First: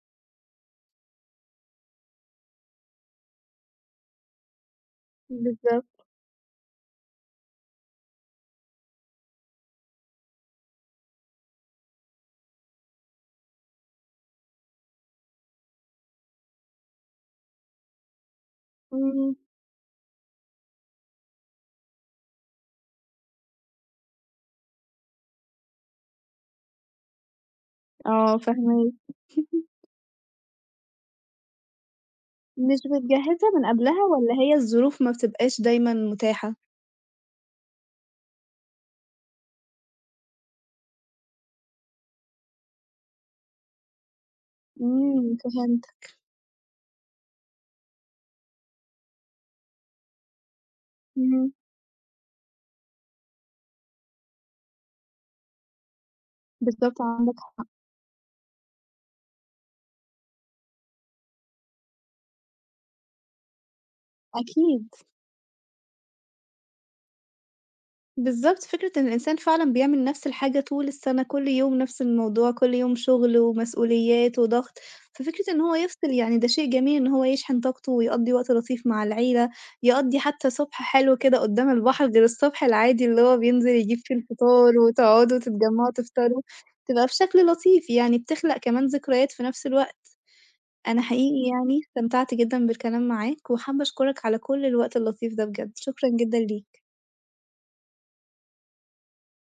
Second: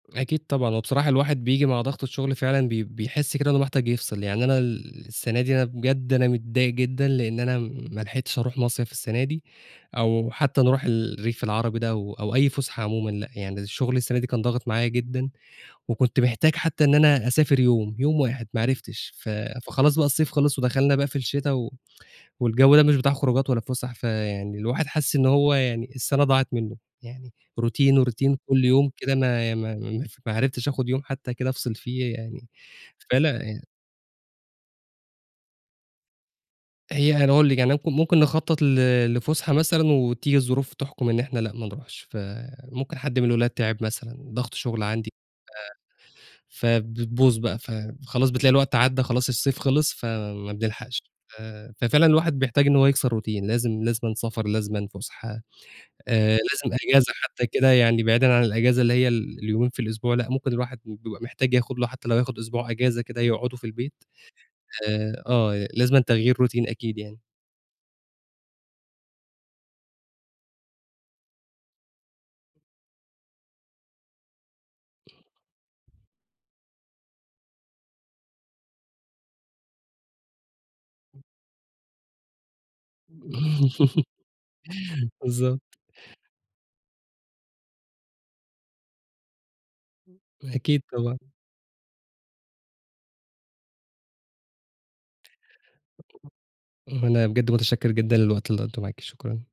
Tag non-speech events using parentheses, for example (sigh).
أكيد طبعًا، وبصراحة الواحد بييجي مع ضغط الشغل فعلًا بي بيحس كده إنه محتاج يفصِل، يعني أنا ال السَنة دي أنا بالضبط. بجد أنا متضايق جدًا، لإن أنا ما لحقتش أروح مصيَف السَنة دي أو حتى نروح ال الريف العربي ده أو أو أي فُسحة عمومًا، لأ يعني الشغل السَنة دي كان ضاغِط معايا جدًا، وكنت محتاج حتى إن أنا أسافر يوم، يوم واحد ما عرفتش، ف اهم. فخلاص بقى الصيف خلص، ودخلنا بقى في الشتا و والجو ده مش بتاع خروجات ولا فُسح، فيعني الواحد حَاسس إن هو يعني السَنة ضاعت مِنّه، يعني routine وroutine آه كُلّ يوم فاهماك. كده ما ما (laughs) ما ف ما عرفتش آخد يوم حتى كده أفصِل فيه يعني، مش بتجهّزها فأنا ي من قبلها والّا هي الظروف ما بتبقاش دايمًا متاحة؟ هي أنا هاقول لِك يعني اك ممكن نخطط ل لفُسحة مثلًا وتيجي الظروف تحْكم إن إحنا لأ ما نروحش، فممكن حد من الولاد تِعب مثلًا، ضغط شغل عندي، إمم، فهمتك. آآ، فبتبوظ بقى، فخلاص بتلاقي الوقت عدّى خلاص الصيف خلص، فما بنلحقش، إمم. آآ، ففعلًا الواحد بيحتاج إن هو يكسر routine، لازم لازمًا سفر، لازمًا فُسحة، آآ، لازم بالضبط أجازة عندك حتى حق. كده يعني بعيدًا عن الأجازة اللي هي ال اليومين في الأسبوع، لأ ممكن الواحد ب بيبقى محتاج ياخد له حتى لو هياخد أسبوع أجازة كده يقعده في البيت، أكيد. آآ آه لازمًا تغيير routine أكيد يعني. بالضبط، فكرة إن الإنسان فعلًا بيعمل نَفس الحاجة طول السَنة، كُلّ يوم نَفس الموضوع، كُلّ يوم شغل ومسؤوليات وضغط، ففِكرة إن هو يفصِل يعني ده شيء جميل، إن هو يشحن طاقته، ويقضّي وقت لطيف مع العيلة، يقضّي حتى صُبح حلو كده قدّام البحر غير الصبح العادي اللي هو بينزل يجيب (laughs) فيه الفطار، وتقعدوا بالضبط. تتجمّعوا تفطروا تبقى بشكل لطيف، يعني بتخلق كمان ذكريات في نَفس الوقت. أكيد أنا طبعًا. حقيقي يعني استمتعت جدًا بالكلام معاك وحابة أشكرك على كُلّ الوقت اللطيف ده، بجد شكرًا جدًا ليك. ما أنا بجد متشكّر جدًا للوقت اللي قضيته معاكِ شكرًا.